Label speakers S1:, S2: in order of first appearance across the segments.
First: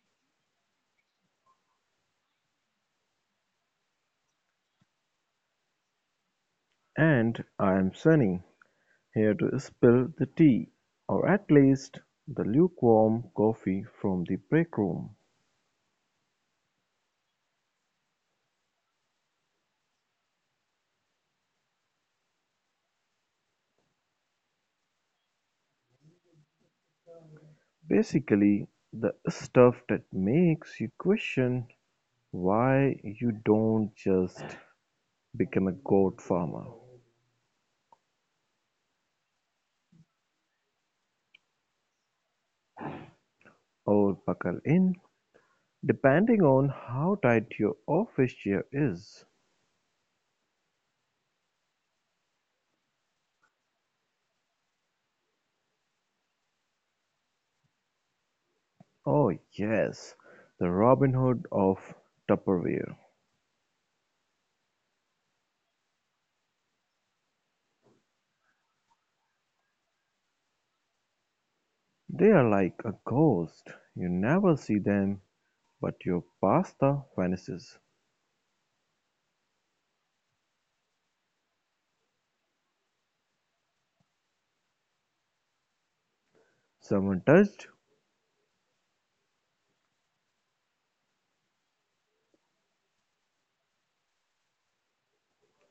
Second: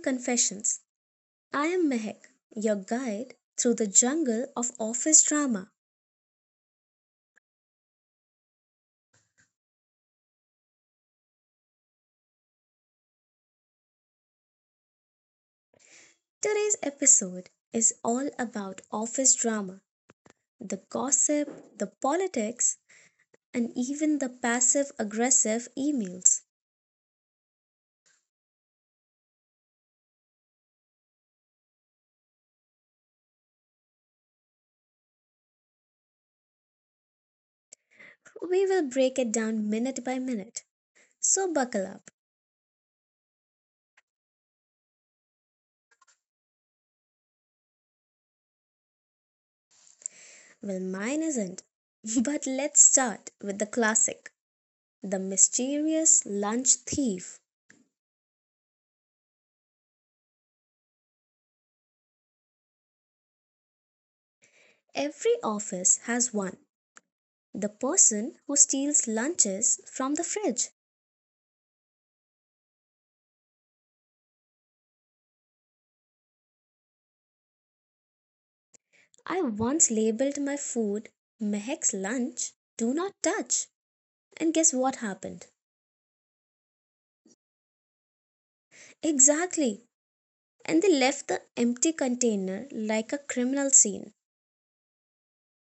S1: Confessions. I am Mehak, your guide through the jungle of office drama.
S2: And I'm Sunny, here to spill the tea, or at least the lukewarm coffee from the break room.
S1: Today's episode is all about office drama, the gossip, the politics, and even the passive aggressive emails.
S2: Basically, the stuff that makes you question why you don't just become a goat farmer
S1: We will break it down minute by minute. So buckle up.
S2: or buckle in, depending on how tight your office chair is.
S1: Well, mine isn't. But let's start with the classic, the mysterious lunch thief.
S2: Oh, yes, the Robin Hood of Tupperware.
S1: Every office has one. The person who steals lunches from the fridge.
S2: They are like a ghost. You never see them but your pasta vanishes.
S1: I once labeled my food, "Mehek's lunch. Do not touch." And guess what happened?
S2: Someone touched
S1: Exactly. And they left the empty container like a criminal scene.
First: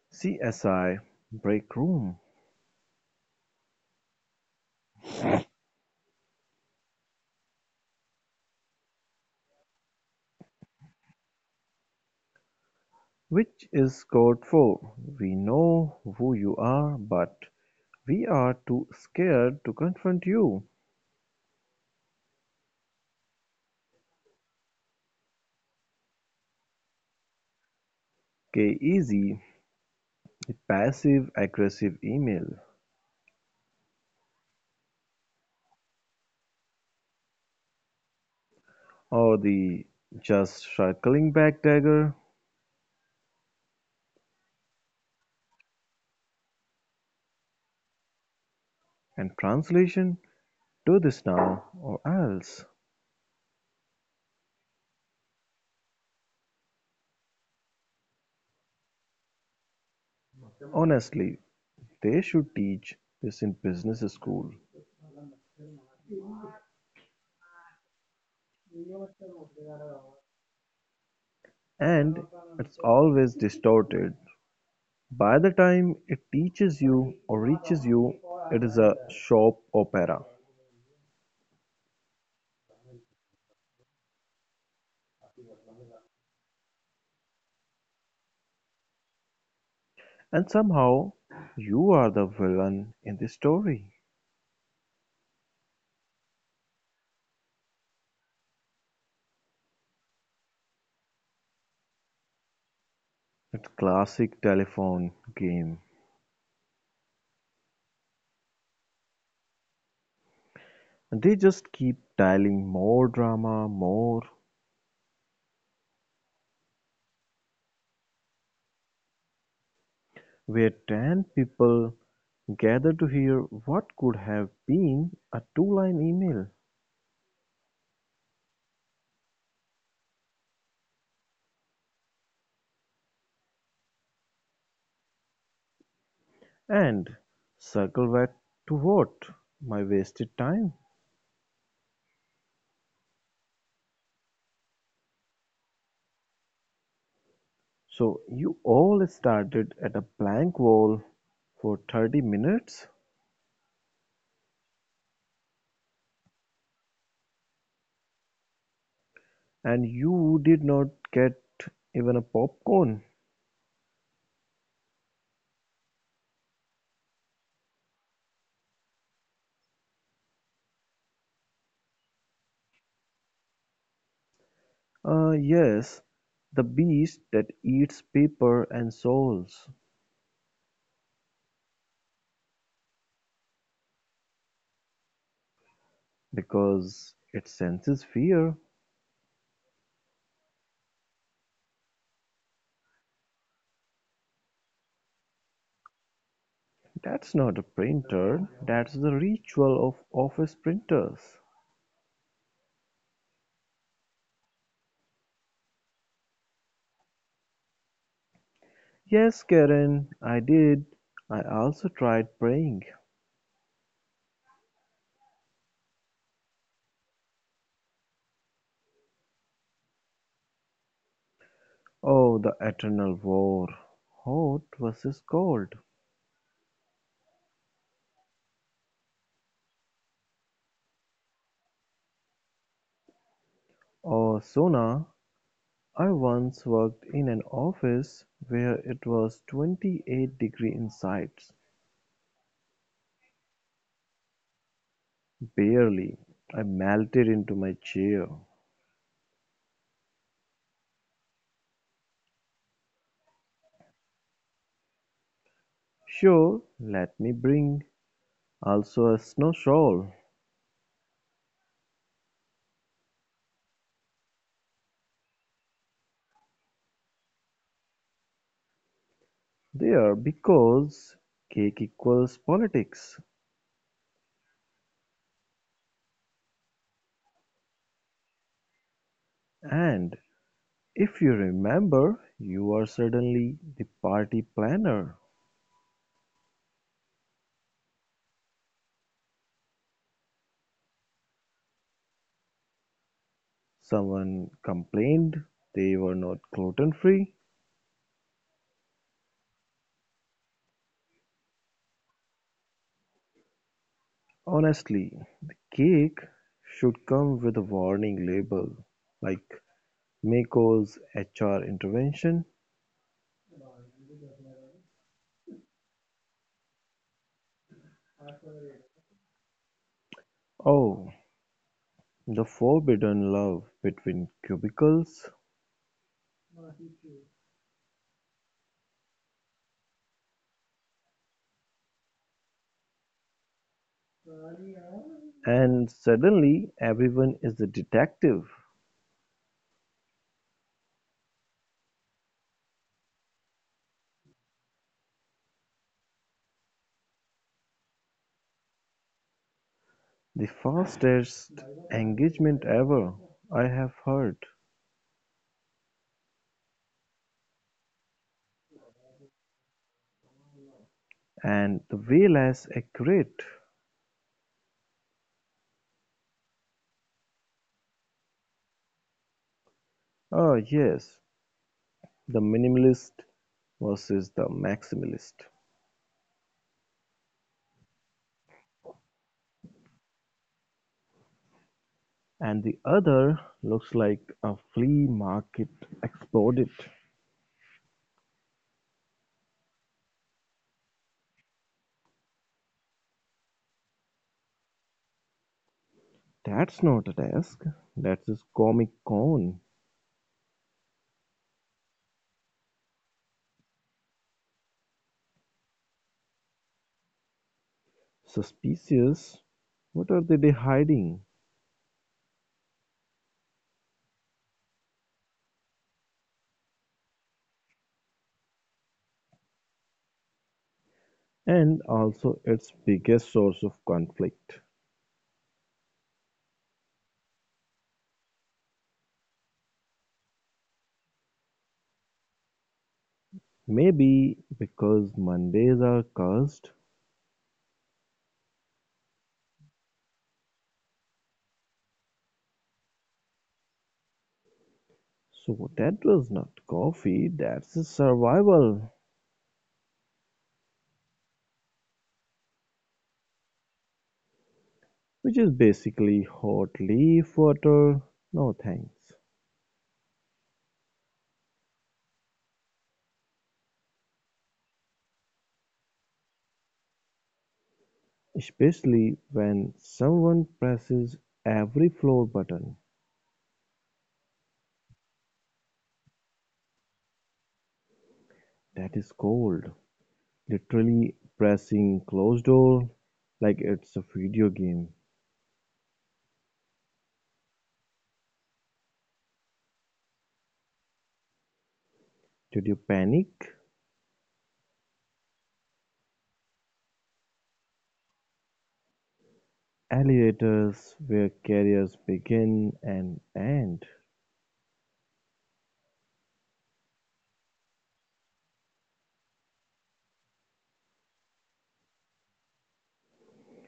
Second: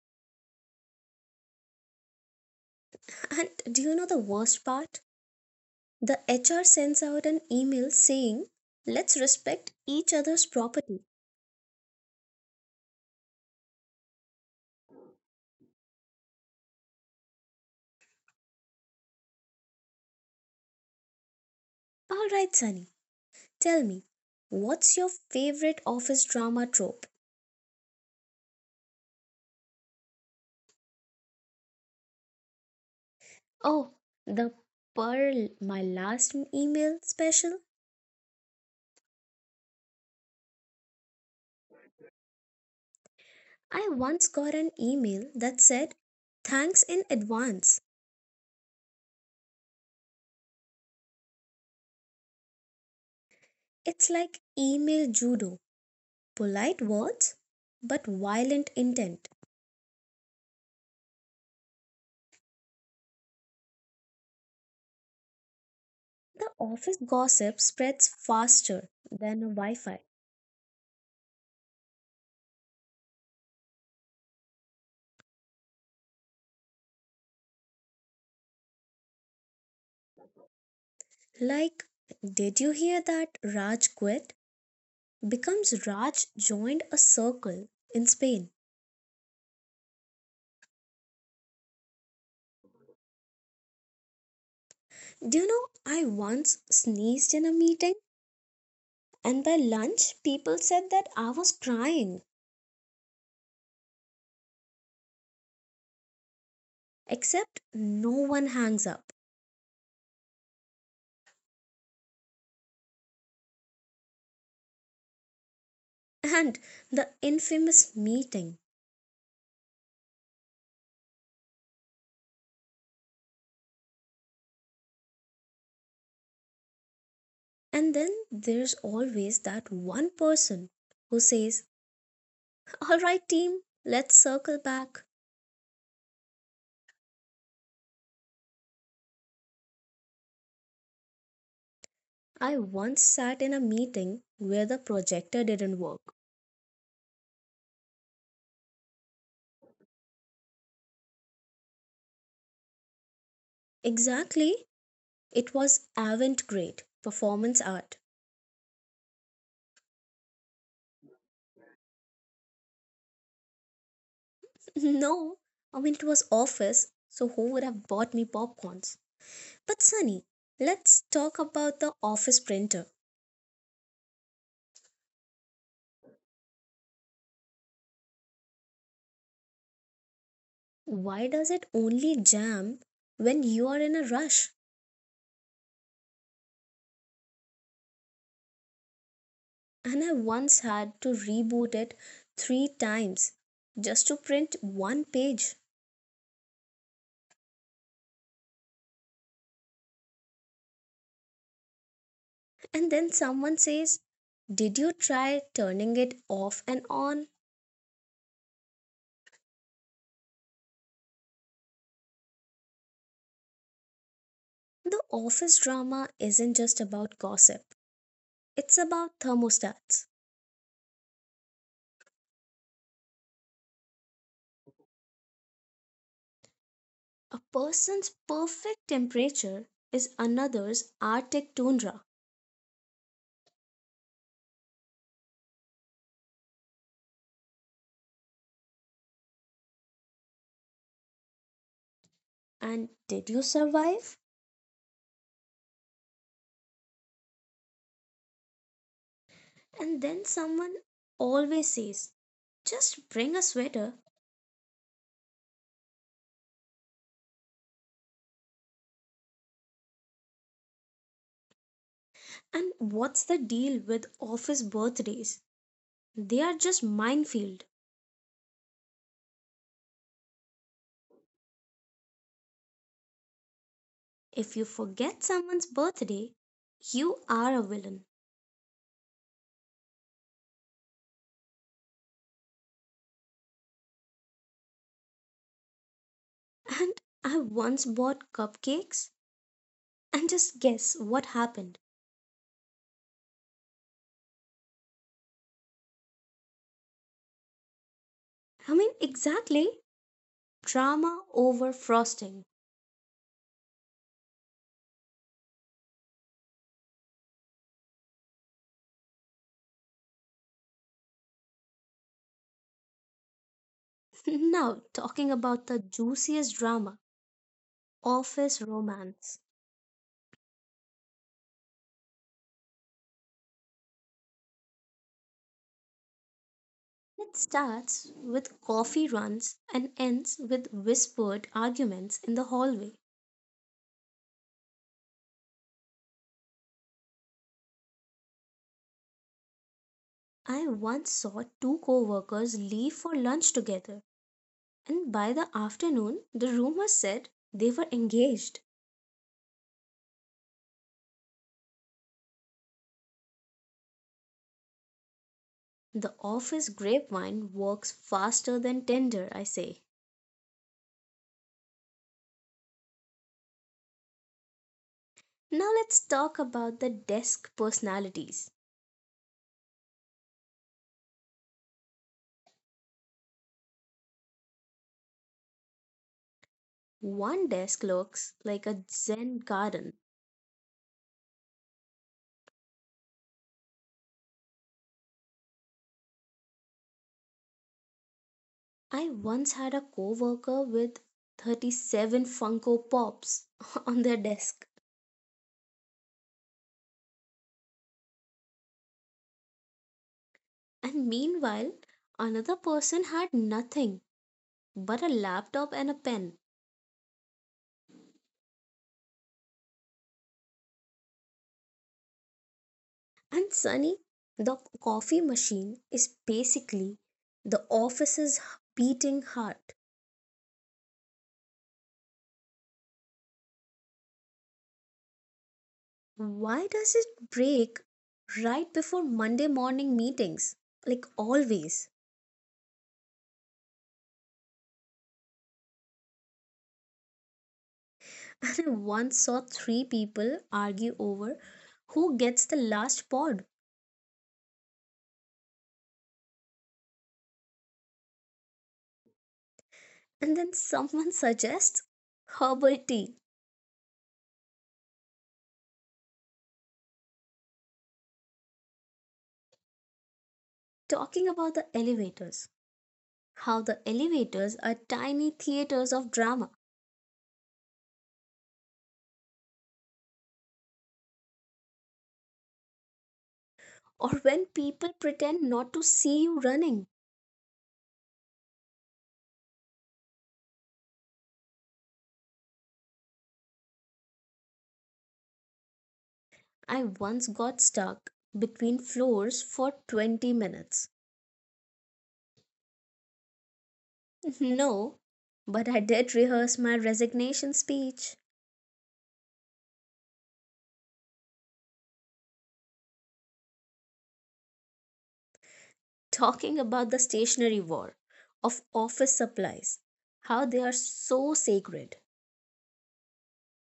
S2: CSI Break Room,
S1: And do you know the worst part? The HR sends out an email saying, "Let's respect each other's property."
S2: which is code for "We know who you are, but we are too scared to confront you."
S1: All right, Sunny, tell me, what's your favorite office drama trope?
S2: k Easy, the passive-aggressive email,
S1: Oh, the Pearl, my last email special.
S2: or the just circling back dagger?
S1: I once got an email that said, thanks in advance.
S2: And translation: "Do this now or else."
S1: It's like email judo, polite words, but violent intent.
S2: Honestly, they should teach this in business school.
S1: The office gossip spreads faster than a Wi Fi.
S2: And it's always distorted. By the time it teaches you or reaches you, it is a soap opera.
S1: Like, did you hear that Raj quit? Becomes Raj joined a circle in Spain.
S2: And somehow, you are the villain in the story.
S1: Do you know, I once sneezed in a meeting, and by lunch, people said that I was crying,
S2: It's classic telephone game.
S1: except no one hangs up.
S2: And they just keep dialing more drama, more,
S1: And the infamous meeting.
S2: where 10 people gather to hear what could have been a two-line email.
S1: And then there's always that one person who says, all right, team, let's circle back.
S2: And circle back to what? My wasted time.
S1: I once sat in a meeting where the projector didn't work.
S2: So you all started at a blank wall for 30 minutes,
S1: Exactly, it was avant garde performance art.
S2: and you did not get even a popcorn.
S1: No, I mean, it was office, so who would have bought me popcorns? But Sunny, let's talk about the office printer.
S2: Yes, the beast that eats paper and souls
S1: Why does it only jam when you are in a rush?
S2: because it senses fear.
S1: And I once had to reboot it three times just to print one page.
S2: That's not a printer. That's the ritual of office printers.
S1: And then someone says, did you try turning it off and on?
S2: Yes, Karen, I did. I also tried praying.
S1: The office drama isn't just about gossip, it's about thermostats.
S2: Oh, the eternal war. Hot versus cold.
S1: A person's perfect temperature is another's Arctic tundra.
S2: Or Sona, I once worked in an office where it was 28 degree inside.
S1: And did you survive?
S2: Barely. I melted into my chair.
S1: And then someone always says, just bring a sweater.
S2: Sure, let me bring also a snow shovel.
S1: And what's the deal with office birthdays? They are just minefield.
S2: There because cake equals politics.
S1: If you forget someone's birthday, you are a villain.
S2: And if you remember, you are suddenly the party planner.
S1: And I once bought cupcakes and just guess what happened.
S2: Someone complained they were not gluten free.
S1: I mean, exactly. Drama over frosting.
S2: Honestly, the cake should come with a warning label like Mako's HR intervention.
S1: Now, talking about the juiciest drama, office romance.
S2: Oh, the forbidden love between cubicles.
S1: It starts with coffee runs and ends with whispered arguments in the hallway.
S2: And suddenly everyone is the detective.
S1: I once saw two coworkers leave for lunch together, and by the afternoon the rumor said they were engaged.
S2: The fastest engagement ever, I have heard.
S1: The office grapevine works faster than Tinder, I say.
S2: And the way less accurate.
S1: Now let's talk about the desk personalities.
S2: Ah, yes, the minimalist versus the maximalist.
S1: One desk looks like a Zen garden.
S2: And the other looks like a flea market exploded.
S1: I once had a coworker with 37 Funko Pops on their desk,
S2: That's not a desk. That's a Comic Con.
S1: and meanwhile, another person had nothing but a laptop and a pen.
S2: Suspicious. What are they hiding?
S1: And Sunny, the coffee machine is basically the office's beating heart.
S2: And also, its biggest source of conflict.
S1: Why does it break right before Monday morning meetings? Like always.
S2: Maybe because Mondays are cursed.
S1: And I once saw three people argue over who gets the last pod.
S2: So that was not coffee. That's a survival,
S1: And then someone suggests herbal tea,
S2: which is basically hot leaf water. No thanks.
S1: talking about the elevators, how the elevators are tiny theaters of drama,
S2: Especially when someone presses every floor button.
S1: or when people pretend not to see you running.
S2: That is cold. Literally pressing closed door like it's a video game.
S1: I once got stuck between floors for 20 minutes.
S2: Did you panic?
S1: No, but I did rehearse my resignation speech,
S2: Elevators where careers begin and end.
S1: talking about the stationery war of office supplies, how they are so sacred.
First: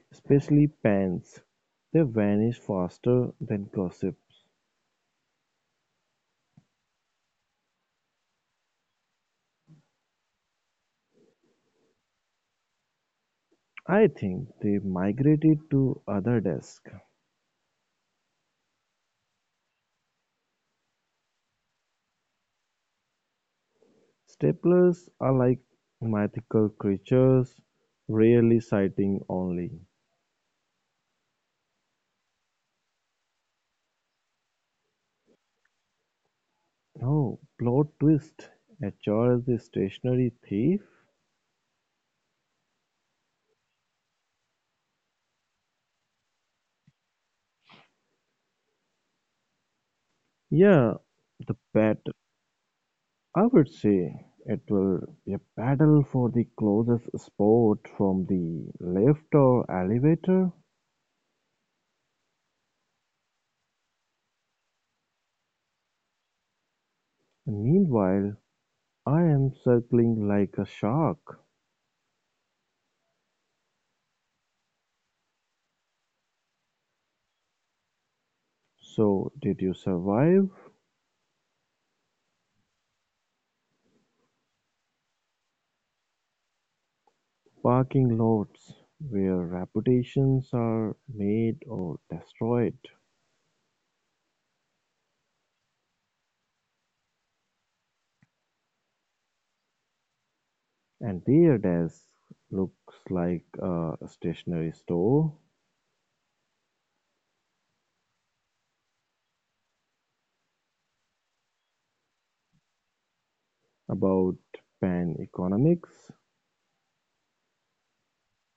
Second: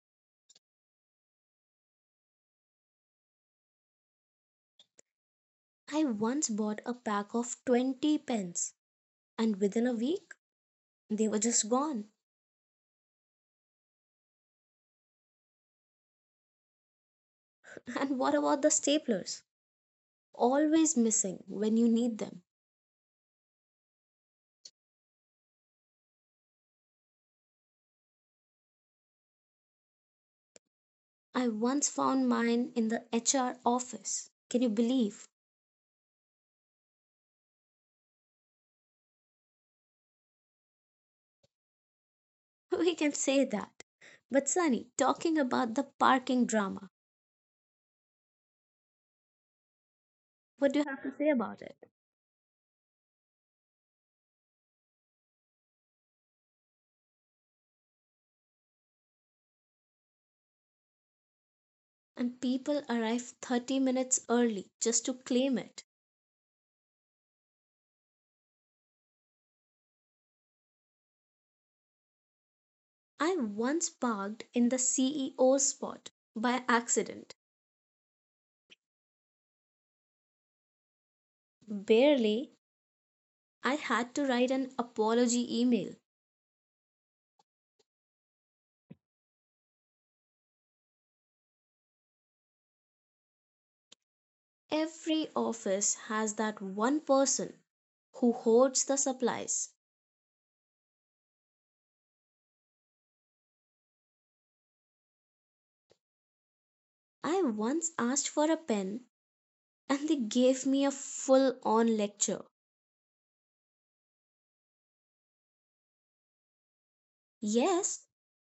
S2: Especially pants. They vanish faster than gossips.
S1: I once bought a pack of 20 pens and within a week they were just gone.
S2: I think they migrated to other desks.
S1: And what about the staplers? Always missing when you need them.
S2: Staplers are like mythical creatures, rarely sighting only.
S1: I once found mine in the HR office. Can you believe?
S2: Oh, plot twist. HR is the stationary thief?
S1: We can say that. But Sunny, talking about the parking drama, what do you
S2: Yeah,
S1: have to say
S2: the
S1: about it?
S2: battle. I would say it will be a battle for the closest spot from the lift or elevator.
S1: And people arrive 30 minutes early just to claim it.
S2: Meanwhile, I am circling like a shark.
S1: I once parked in the CEO spot by accident.
S2: So, did you survive?
S1: Barely, I had to write an apology email.
S2: Parking lots where reputations are made or destroyed,
S1: Every office has that one person who hoards the supplies.
S2: and their desk looks like a stationery store.
S1: I once asked for a pen and they gave me a full on lecture.
S2: About pan economics,
S1: Yes,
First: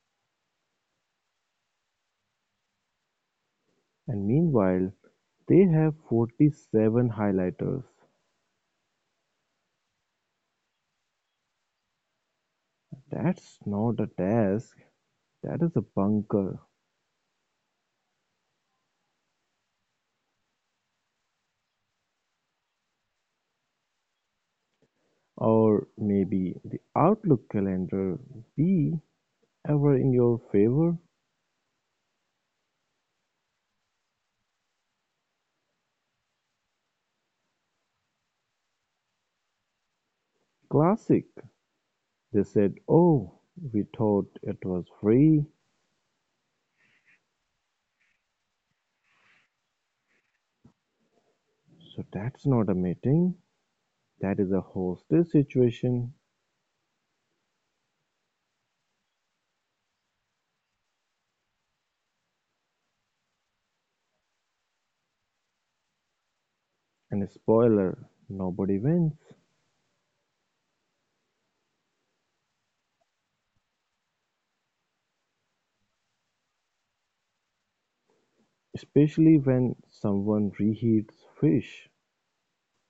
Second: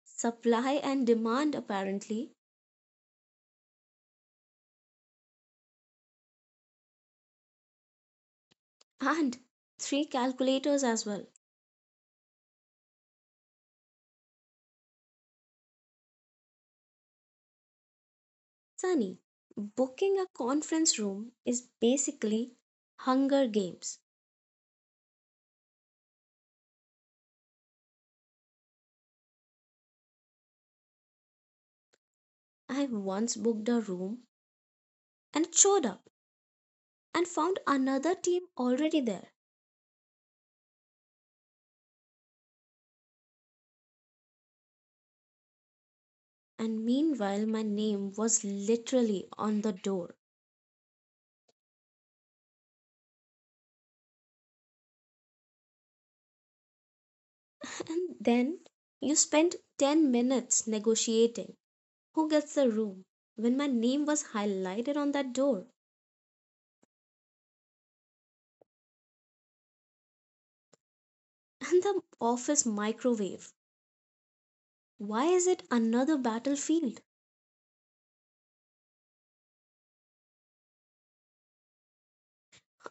S1: supply and demand apparently,
S2: and meanwhile, they have 47 highlighters.
S1: and three calculators as well.
S2: That's not a task, that is a bunker,
S1: Sunny, booking a conference room is basically Hunger Games.
S2: or maybe the Outlook calendar be ever in your favor.
S1: I once booked a room and showed up and found another team already there.
S2: Classic. They said, "Oh, we thought it was free,"
S1: And meanwhile, my name was literally on the door.
S2: so that's not a meeting, that is a hostage situation.
S1: And then you spent 10 minutes negotiating who gets the room when my name was highlighted on that door.
S2: And spoiler, nobody wins.
S1: And the office microwave. Why is it another battlefield?
S2: Especially when someone reheats fish.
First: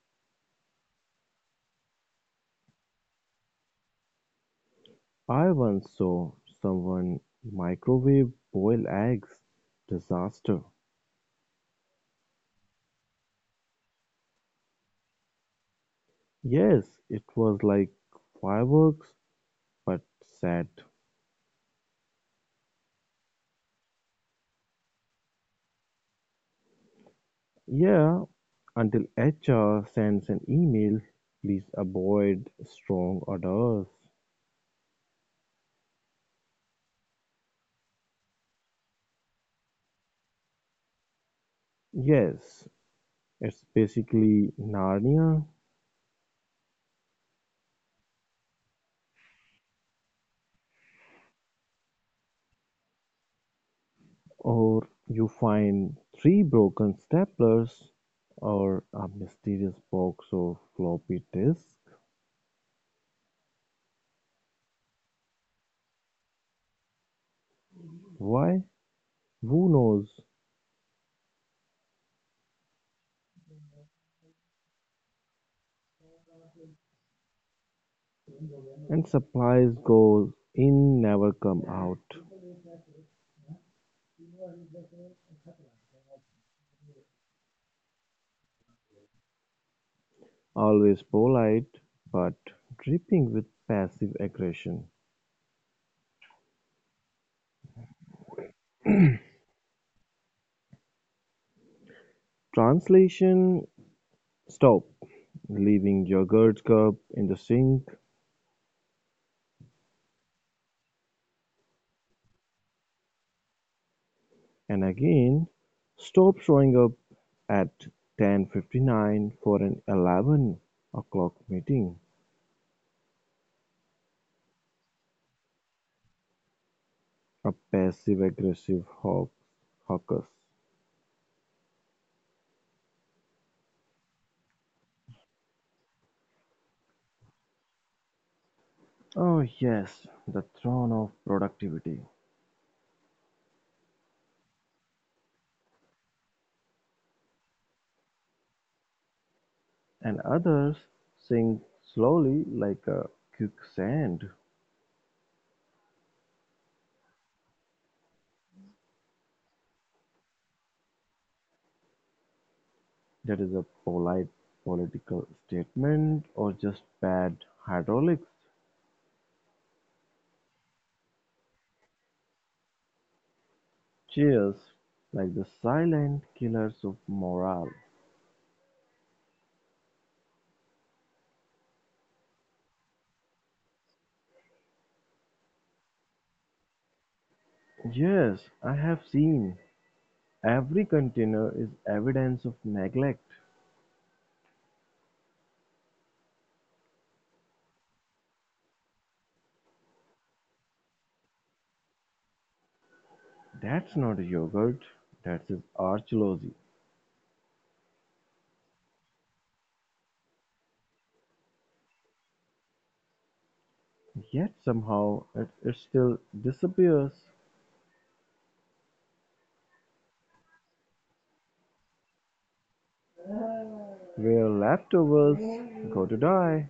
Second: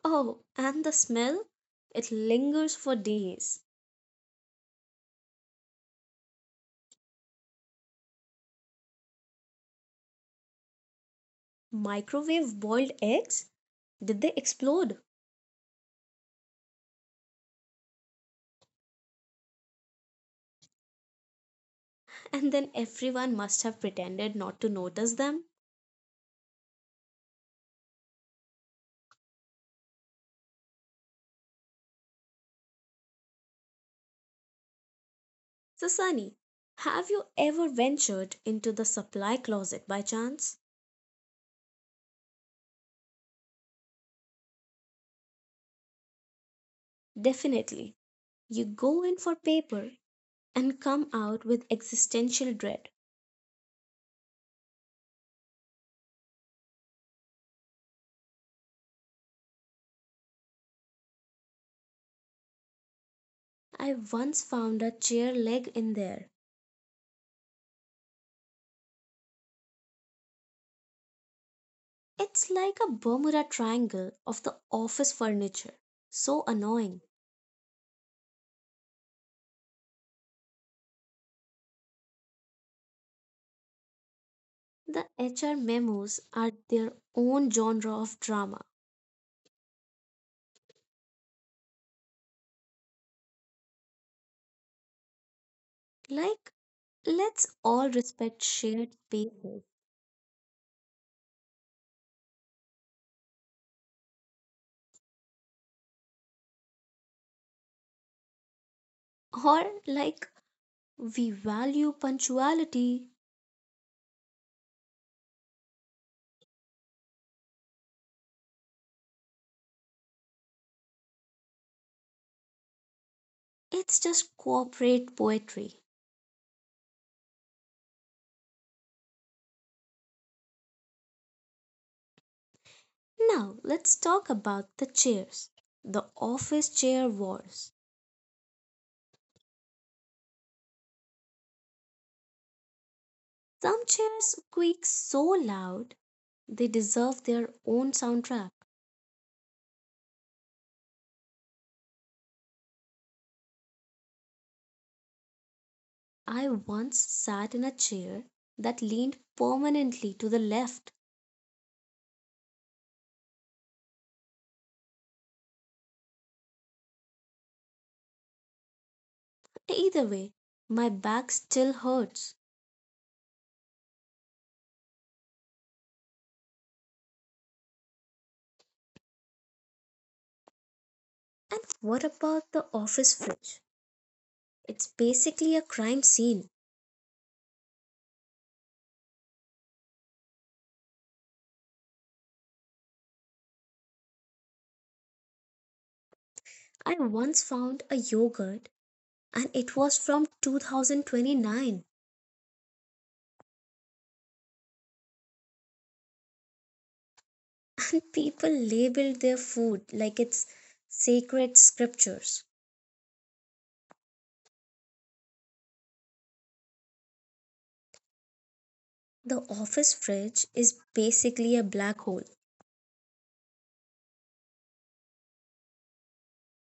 S1: Oh, and the smell? It lingers for days.
S2: I once saw someone microwave boil eggs. Disaster.
S1: Microwave boiled eggs? Did they explode?
S2: Yes, it was like fireworks, but sad.
S1: And then everyone must have pretended not to notice them.
S2: Yeah, until HR sends an email, please avoid strong odors.
S1: So, Sunny, have you ever ventured into the supply closet by chance?
S2: Yes, it's basically Narnia.
S1: Definitely. You go in for paper and come out with existential dread.
S2: Or you find three broken staplers or a mysterious box of floppy disks.
S1: I once found a chair leg in there.
S2: Why? Who knows?
S1: It's like a Bermuda Triangle of the office furniture. So annoying.
S2: And supplies go in, never come out.
S1: The HR memos are their own genre of drama.
S2: Always polite, but dripping with passive aggression.
S1: Like, let's all respect shared spaces.
S2: Translation: stop leaving your yogurt cup in the sink.
S1: Or, like, we value punctuality.
S2: And again, stop showing up at 10:59 for an 11 o'clock meeting.
S1: It's just corporate poetry.
S2: A passive-aggressive hawker.
S1: Now let's talk about the chairs. The office chair wars.
S2: Oh yes, the throne of productivity.
S1: Some chairs squeak so loud they deserve their own soundtrack.
S2: And others sink slowly like a quicksand.
S1: I once sat in a chair that leaned permanently to the left.
S2: That is a polite political statement or just bad hydraulics.
S1: Either way, my back still hurts.
S2: Cheers, like the silent killers of morale.
S1: And what about the office fridge? It's basically a crime scene.
S2: Yes, I have seen. Every container is evidence of neglect.
S1: I once found a yogurt and it was from 2029.
S2: That's not a yogurt, that's his archaeology.
S1: And people labeled their food like it's sacred scriptures.
S2: Yet somehow it still disappears.
S1: The office fridge is basically a black hole.
S2: Where leftovers go to die,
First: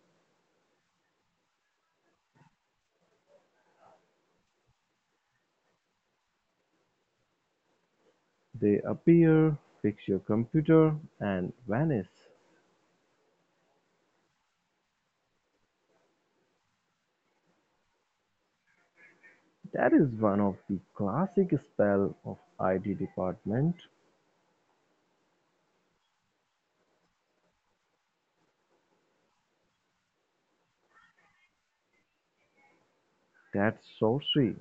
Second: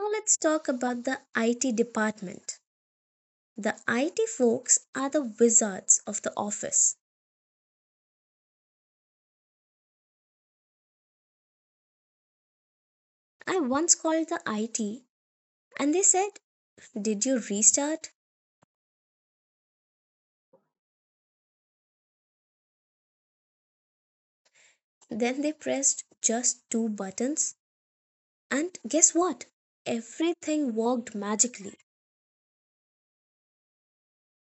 S1: Now let's talk about the IT department. The IT folks are the wizards of the office.
S2: they appear, fix your computer, and vanish.
S1: I once called the IT and they said, did you restart?
S2: That is one of the classic spell of IT department.
S1: Then they pressed just two buttons, and guess what? Everything worked magically.
S2: That's sorcery.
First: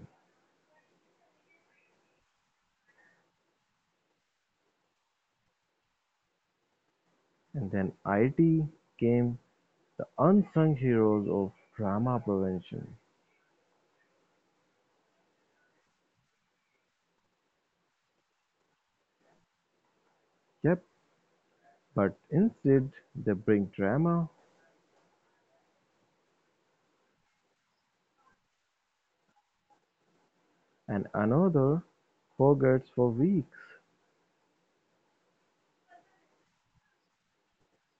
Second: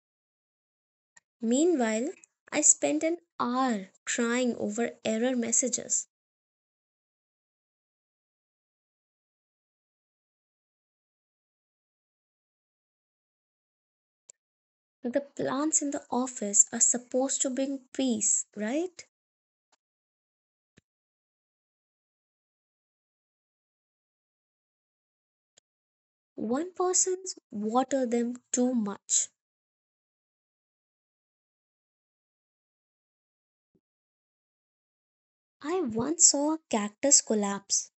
S1: Meanwhile, I spent an hour crying over error messages.
S2: And then IT came the unsung heroes of drama prevention.
S1: The plants in the office are supposed to bring peace, right?
S2: Yep, but instead they bring drama
S1: One person's water them too much.
S2: and another forgets for weeks.
S1: I once saw a cactus collapse,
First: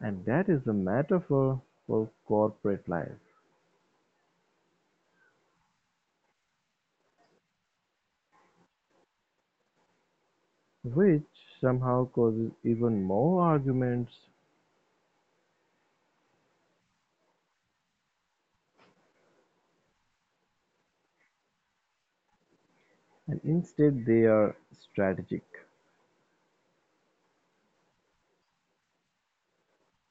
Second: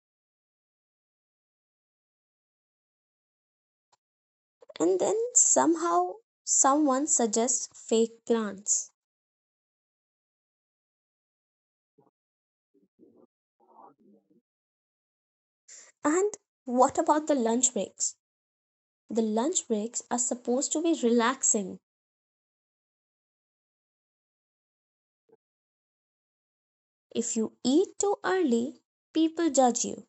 S2: And that is a metaphor for corporate life,
S1: and then somehow someone suggests fake plants.
S2: which somehow causes even more arguments,
S1: And what about the lunch breaks? The lunch breaks are supposed to be relaxing.
S2: and instead they are strategic.
S1: If you eat too early, people judge you.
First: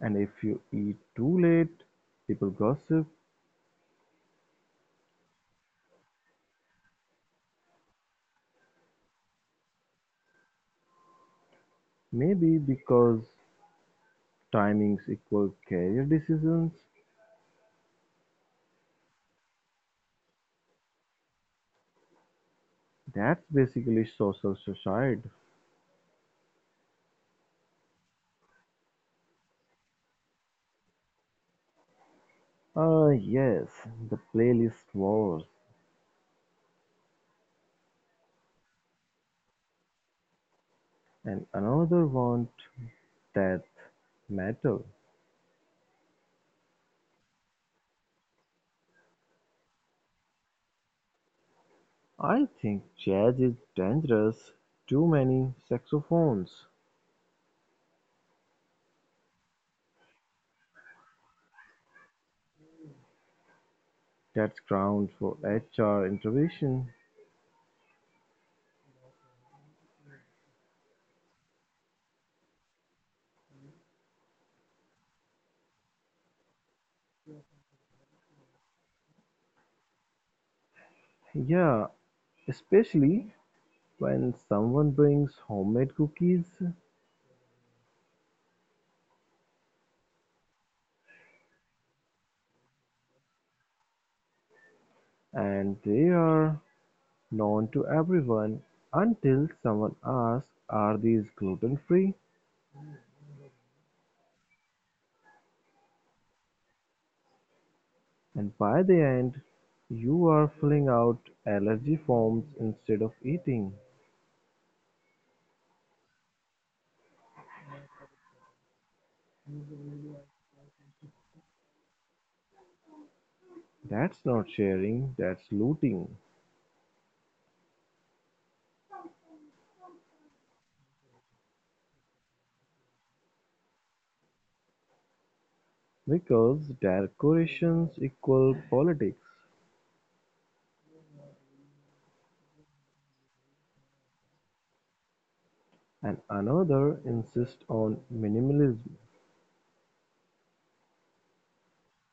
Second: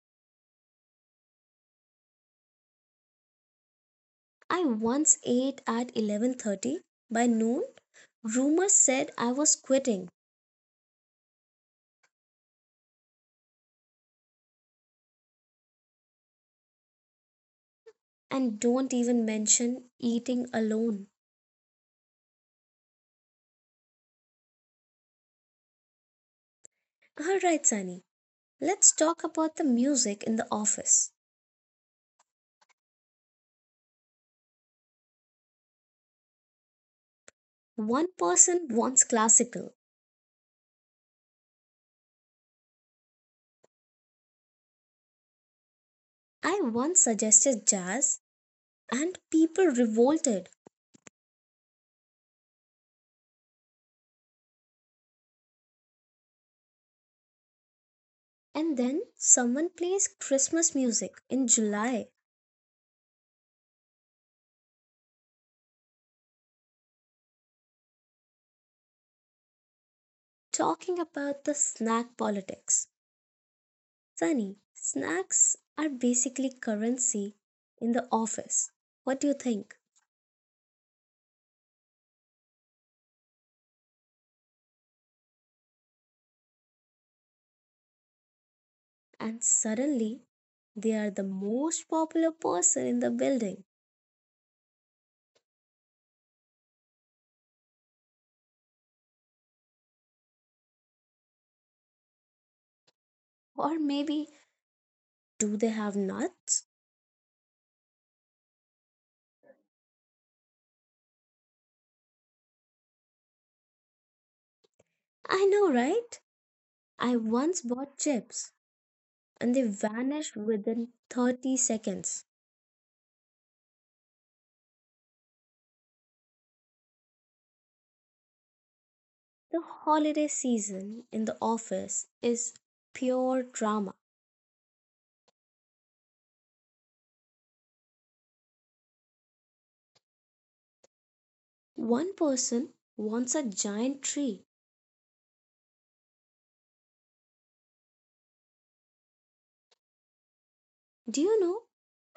S2: And if you eat too late, people gossip,
S1: I once ate at 11:30. By noon, rumors said I was quitting.
S2: maybe because timings equal career decisions.
S1: And don't even mention eating alone.
S2: That's basically social suicide.
S1: All right, Sunny, let's talk about the music in the office.
S2: Ah, Uh, yes, the playlist wars
S1: One person wants classical.
S2: and another want death metal.
S1: I once suggested jazz, and people revolted.
S2: I think jazz is dangerous, too many saxophones.
S1: And then someone plays Christmas music in July,
S2: That's grounds for HR intervention.
S1: talking about the snack politics. Sunny, snacks are basically currency in the office. What do you think?
S2: Yeah, especially when someone brings homemade cookies
S1: And suddenly they are the most popular person in the building.
S2: and they are known to everyone until someone asks, "Are these gluten free?"
S1: Or maybe do they have nuts?
S2: And by the end, you are filling out allergy forms instead of eating.
S1: I know, right? I once bought chips and they vanished within 30 seconds.
S2: That's not sharing, that's looting.
S1: The holiday season in the office is pure drama.
S2: Because their coalitions equal politics,
S1: One person wants a giant tree.
S2: and another insists on minimalism.
S1: Do you know,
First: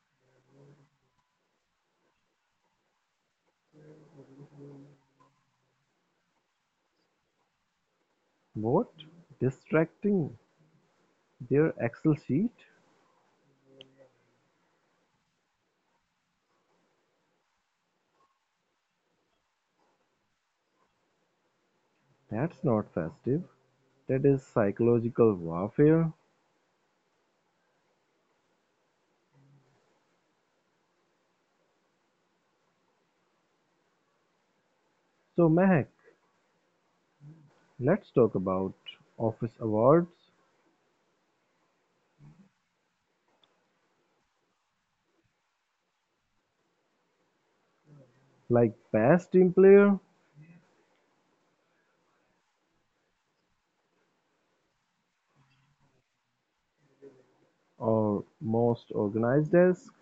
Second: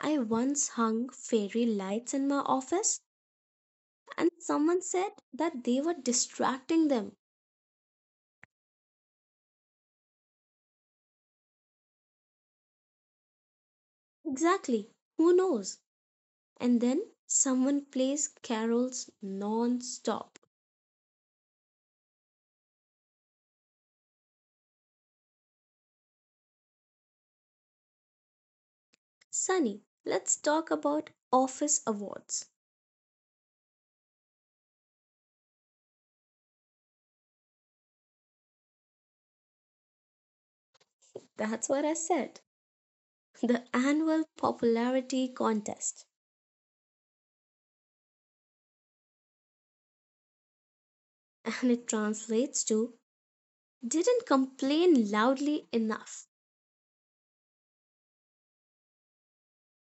S1: I once hung fairy lights in my office and someone said that they were distracting them.
S2: What? Distracting their Excel sheet?
S1: Exactly, who knows? And then someone plays carols non stop.
S2: That's not festive. That is psychological warfare.
S1: Sunny, let's talk about office awards.
S2: So Mehak, let's talk about office awards
S1: That's what I said. The annual popularity contest.
S2: like best team player
S1: And it translates to didn't complain loudly enough.
S2: or most organized desk.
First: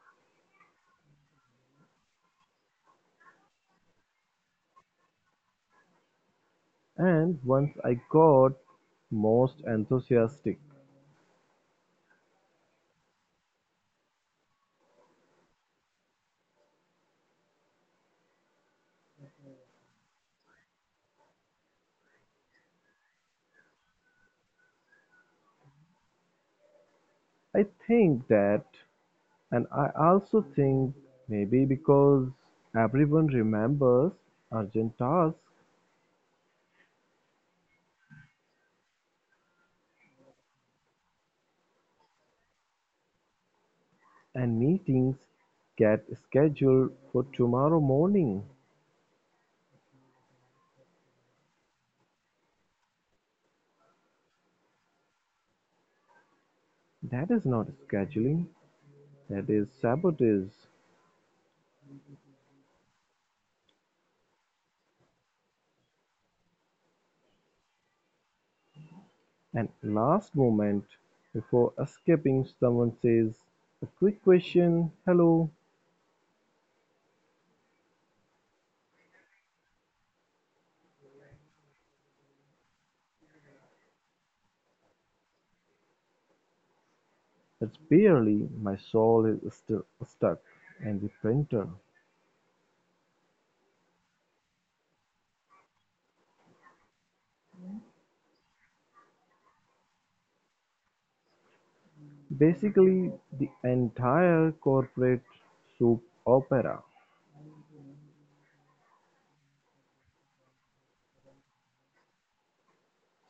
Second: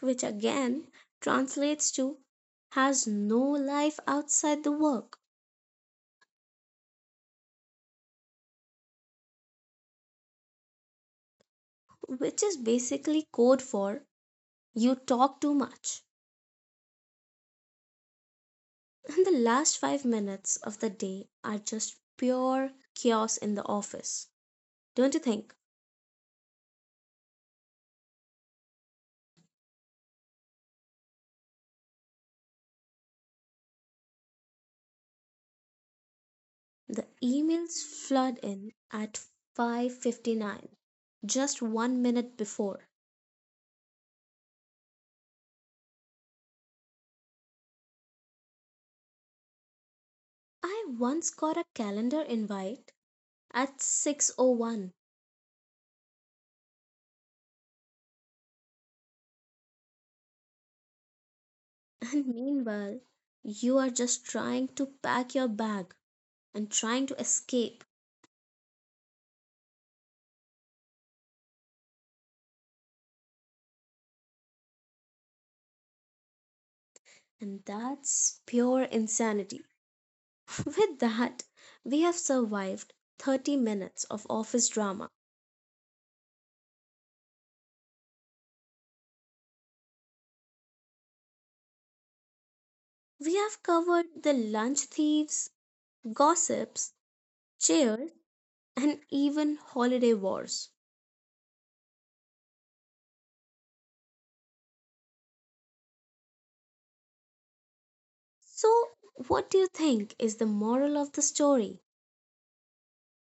S1: Which again translates to has no life outside the work,
S2: And once I got most enthusiastic.
S1: which is basically code for you talk too much. And the last 5 minutes of the day are just pure chaos in the office. Don't you think?
S2: I think that, and I also think maybe because everyone remembers urgent tasks
S1: The emails flood in at 5:59, just 1 minute before.
S2: and meetings get scheduled for tomorrow morning.
S1: I once got a calendar invite at 6:01.
S2: That is not scheduling, that is sabotage.
S1: And meanwhile, you are just trying to pack your bag and trying to escape.
S2: And last moment before escaping, someone says, "A quick question, hello."
S1: And that's pure insanity. With that, we have survived 30 minutes of office drama.
S2: It's barely my soul is still stuck. And the printer.
S1: We have covered the lunch thieves, gossips, cheers, and even holiday wars.
S2: Basically, the entire corporate soup opera.
S1: So, what do you think is the moral of the story?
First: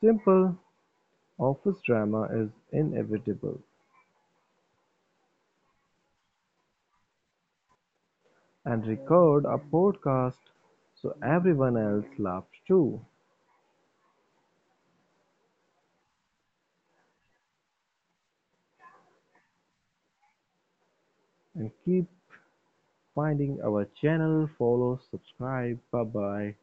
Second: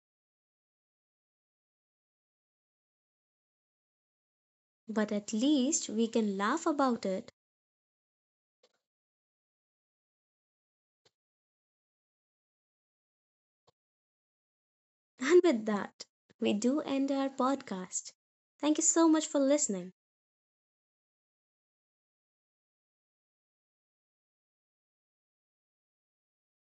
S2: Simple office drama is inevitable,
S1: But at least we can laugh about it.
S2: and record a podcast so everyone else laughs too.
S1: And with that, we do end our podcast. Thank you so much for listening.
S2: And keep finding our channel, follow, subscribe, bye bye.